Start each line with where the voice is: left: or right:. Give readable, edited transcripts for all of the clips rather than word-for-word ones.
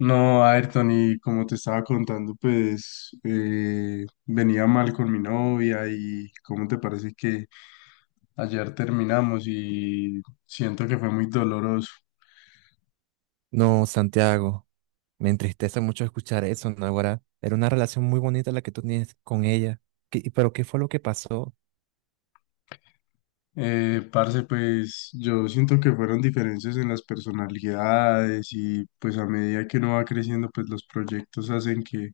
left: No, Ayrton, y como te estaba contando, pues venía mal con mi novia y cómo te parece que ayer terminamos y siento que fue muy doloroso.
right: No, Santiago, me entristece mucho escuchar eso, Naguará. Era una relación muy bonita la que tú tienes con ella. ¿Pero qué fue lo que pasó?
left: Parce, pues yo siento que fueron diferencias en las personalidades y pues a medida que uno va creciendo, pues los proyectos hacen que,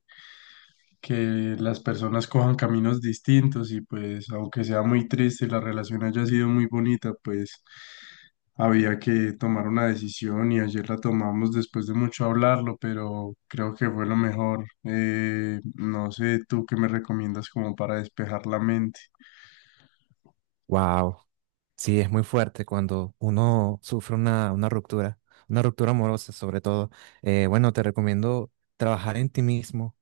left: que las personas cojan caminos distintos y pues aunque sea muy triste y la relación haya sido muy bonita, pues había que tomar una decisión y ayer la tomamos después de mucho hablarlo, pero creo que fue lo mejor. No sé, tú qué me recomiendas como para despejar la mente.
right: Wow, sí, es muy fuerte cuando uno sufre una ruptura, una ruptura amorosa sobre todo. Bueno, te recomiendo trabajar en ti mismo.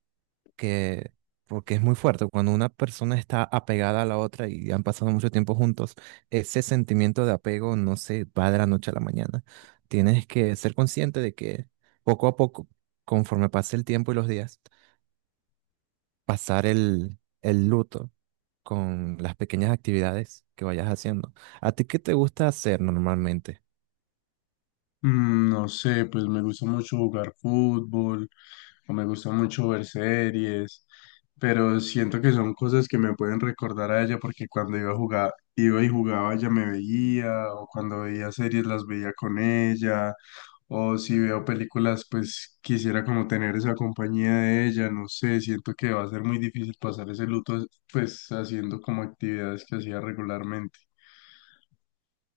right: Que Porque es muy fuerte. Cuando una persona está apegada a la otra y han pasado mucho tiempo juntos, ese sentimiento de apego no se va de la noche a la mañana. Tienes que ser consciente de que poco a poco, conforme pase el tiempo y los días, pasar el luto con las pequeñas actividades que vayas haciendo. ¿A ti qué te gusta hacer normalmente?
left: No sé, pues me gusta mucho jugar fútbol o me gusta mucho ver series, pero siento que son cosas que me pueden recordar a ella porque cuando iba a jugar, iba y jugaba, ella me veía, o cuando veía series las veía con ella, o si veo películas, pues quisiera como tener esa compañía de ella, no sé, siento que va a ser muy difícil pasar ese luto pues haciendo como actividades que hacía regularmente.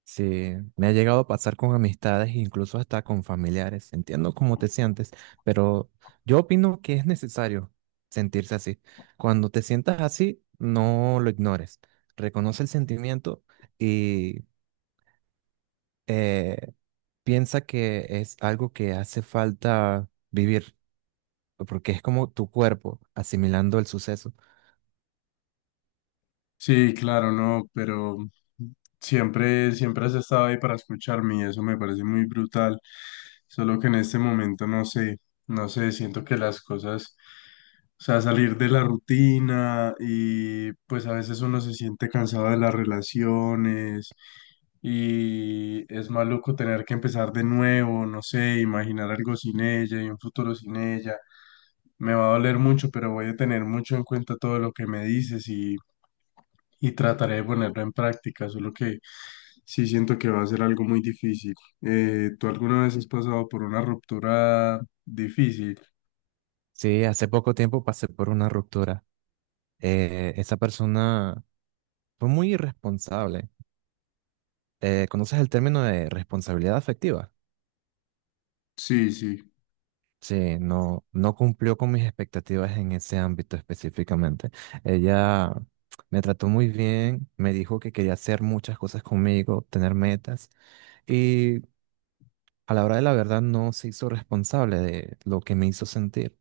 right: Sí, me ha llegado a pasar con amistades, incluso hasta con familiares. Entiendo cómo te sientes, pero yo opino que es necesario sentirse así. Cuando te sientas así, no lo ignores. Reconoce el sentimiento y eh, piensa que es algo que hace falta vivir, porque es como tu cuerpo asimilando el suceso.
left: Sí, claro, no, pero siempre has estado ahí para escucharme y eso me parece muy brutal. Solo que en este momento no sé, no sé, siento que las cosas, o sea, salir de la rutina y pues a veces uno se siente cansado de las relaciones. Y es maluco tener que empezar de nuevo, no sé, imaginar algo sin ella y un futuro sin ella. Me va a doler mucho, pero voy a tener mucho en cuenta todo lo que me dices y trataré de ponerlo en práctica, solo que sí siento que va a ser algo muy difícil. ¿Tú alguna vez has pasado por una ruptura difícil?
right: Sí, hace poco tiempo pasé por una ruptura. Esa persona fue muy irresponsable. ¿Conoces el término de responsabilidad afectiva?
left: Sí, sí.
right: Sí, no cumplió con mis expectativas en ese ámbito específicamente. Ella me trató muy bien, me dijo que quería hacer muchas cosas conmigo, tener metas, y a la hora de la verdad no se hizo responsable de lo que me hizo sentir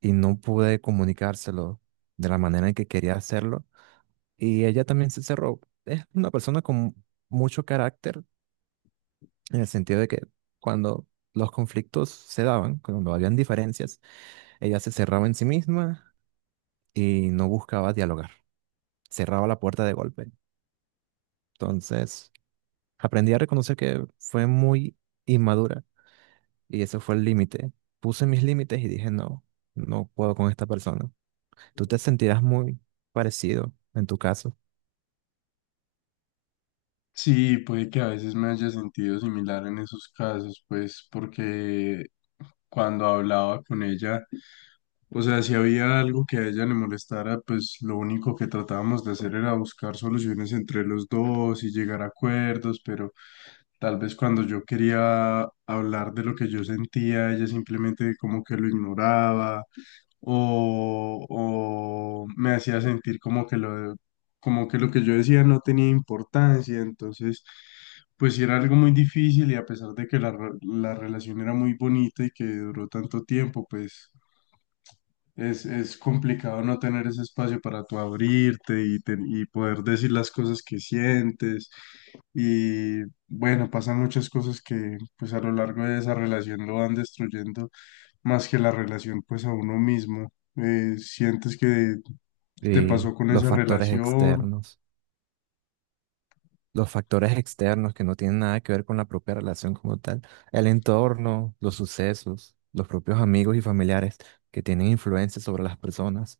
right: y no pude comunicárselo de la manera en que quería hacerlo. Y ella también se cerró. Es una persona con mucho carácter, en el sentido de que cuando los conflictos se daban, cuando habían diferencias, ella se cerraba en sí misma y no buscaba dialogar, cerraba la puerta de golpe. Entonces, aprendí a reconocer que fue muy inmadura y ese fue el límite. Puse mis límites y dije, no, no puedo con esta persona. Tú te sentirás muy parecido en tu caso
left: Sí, puede que a veces me haya sentido similar en esos casos, pues porque cuando hablaba con ella, o sea, si había algo que a ella le molestara, pues lo único que tratábamos de hacer era buscar soluciones entre los dos y llegar a acuerdos, pero tal vez cuando yo quería hablar de lo que yo sentía, ella simplemente como que lo ignoraba o me hacía sentir como que como que lo que yo decía no tenía importancia, entonces pues sí era algo muy difícil y a pesar de que la relación era muy bonita y que duró tanto tiempo, pues es complicado no tener ese espacio para tú abrirte y poder decir las cosas que sientes y bueno, pasan muchas cosas que pues a lo largo de esa relación lo van destruyendo más que la relación pues a uno mismo. ¿Sientes que te
right: y
left: pasó con
right: los
left: esa
right: factores
left: relación?
right: externos. Los factores externos que no tienen nada que ver con la propia relación como tal, el entorno, los sucesos, los propios amigos y familiares, que tienen influencia sobre las personas,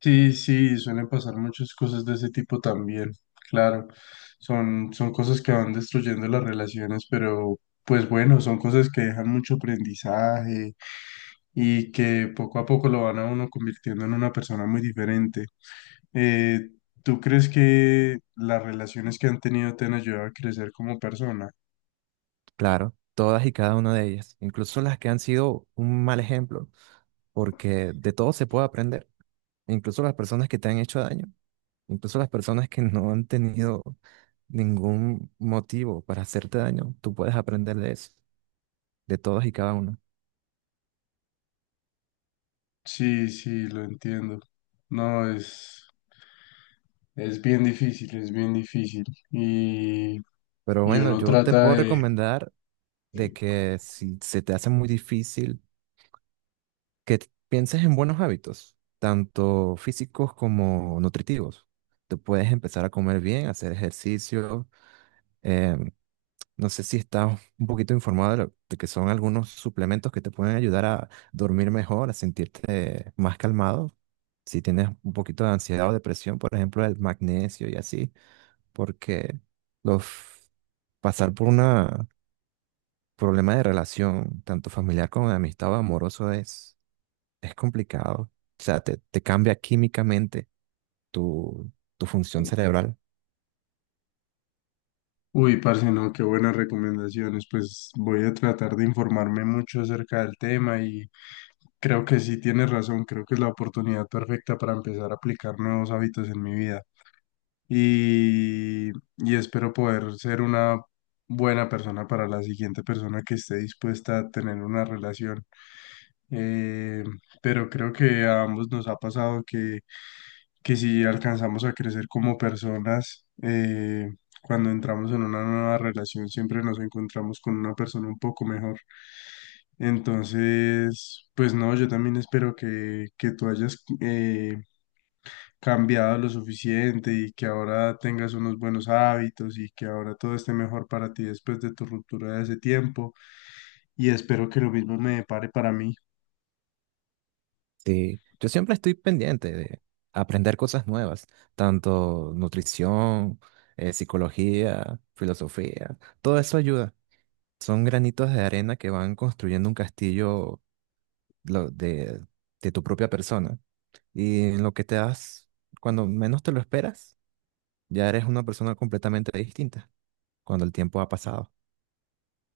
left: Sí, sí, suelen pasar muchas cosas de ese tipo también, claro. Son cosas que van destruyendo las relaciones, pero pues bueno, son cosas que dejan mucho aprendizaje y que poco a poco lo van a uno convirtiendo en una persona muy diferente. Eh, ¿Tú crees que las relaciones que han tenido te han ayudado a crecer como persona?
right: claro, todas y cada una de ellas, incluso las que han sido un mal ejemplo, porque de todo se puede aprender, incluso las personas que te han hecho daño, incluso las personas que no han tenido ningún motivo para hacerte daño, tú puedes aprender de eso, de todas y cada una.
left: Sí, sí, lo entiendo. No, es bien difícil, es bien difícil. Y,
right: Pero
left: y
right: bueno,
left: uno
right: yo te
left: trata
right: puedo
left: de...
right: recomendar de que si se te hace muy difícil, que pienses en buenos hábitos, tanto físicos como nutritivos. Te puedes empezar a comer bien, hacer ejercicio. em, no sé si estás un poquito informado de, de que son algunos suplementos que te pueden ayudar a dormir mejor, a sentirte más calmado. Si tienes un poquito de ansiedad o depresión, por ejemplo, el magnesio y así, porque los pasar por una problema de relación, tanto familiar como de amistad o amoroso, es complicado. O sea, te cambia químicamente tu, tu función cerebral.
left: Uy, parce, no, qué buenas recomendaciones. Pues voy a tratar de informarme mucho acerca del tema y creo que sí tienes razón, creo que es la oportunidad perfecta para empezar a aplicar nuevos hábitos en mi vida. Y, y espero poder ser una buena persona para la siguiente persona que esté dispuesta a tener una relación. Eh, pero creo que a ambos nos ha pasado que si alcanzamos a crecer como personas, cuando entramos en una nueva relación siempre nos encontramos con una persona un poco mejor. Entonces, pues no, yo también espero que tú hayas cambiado lo suficiente y que ahora tengas unos buenos hábitos y que ahora todo esté mejor para ti después de tu ruptura de ese tiempo. Y espero que lo mismo me depare para mí.
right: Sí, yo siempre estoy pendiente de aprender cosas nuevas, tanto nutrición, psicología, filosofía, todo eso ayuda. Son granitos de arena que van construyendo un castillo lo- de, de tu propia persona. Y en lo que te das, cuando menos te lo esperas, ya eres una persona completamente distinta, cuando el tiempo ha pasado.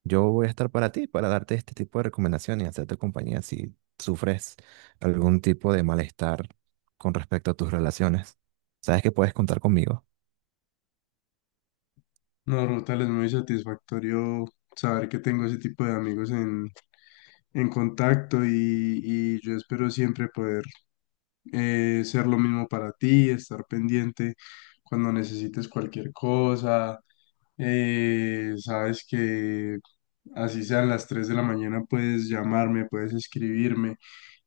right: Yo voy a estar para ti, para darte este tipo de recomendaciones y hacerte compañía si sufres algún tipo de malestar con respecto a tus relaciones. Sabes que puedes contar conmigo.
left: No, Rotal, es muy satisfactorio saber que tengo ese tipo de amigos en contacto y yo espero siempre poder ser lo mismo para ti, estar pendiente cuando necesites cualquier cosa. Sabes que así sean las 3 de la mañana, puedes llamarme, puedes escribirme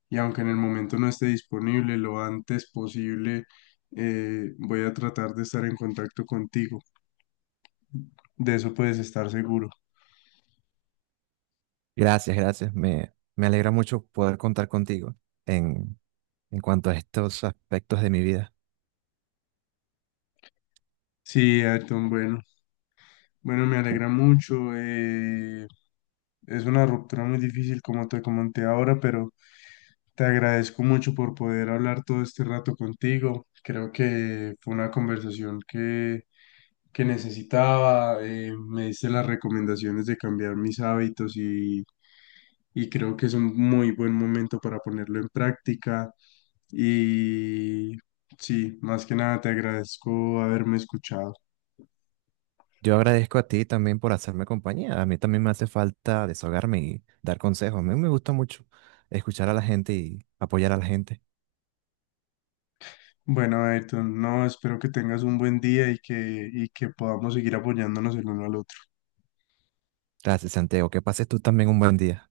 left: y aunque en el momento no esté disponible, lo antes posible, voy a tratar de estar en contacto contigo. De eso puedes estar seguro.
right: Gracias, gracias. Me alegra mucho poder contar contigo en, en cuanto a estos aspectos de mi vida.
left: Sí, Ayrton, bueno, me alegra mucho. Es una ruptura muy difícil, como te comenté ahora, pero te agradezco mucho por poder hablar todo este rato contigo. Creo que fue una conversación que necesitaba. Me diste las recomendaciones de cambiar mis hábitos y creo que es un muy buen momento para ponerlo en práctica. Y sí, más que nada te agradezco haberme escuchado.
right: Yo agradezco a ti también por hacerme compañía. A mí también me hace falta desahogarme y dar consejos. A mí me gusta mucho escuchar a la gente y apoyar a la gente.
left: Bueno, Ayrton, no, espero que tengas un buen día y y que podamos seguir apoyándonos el uno al otro.
right: Gracias, Santiago. Que pases tú también un buen día.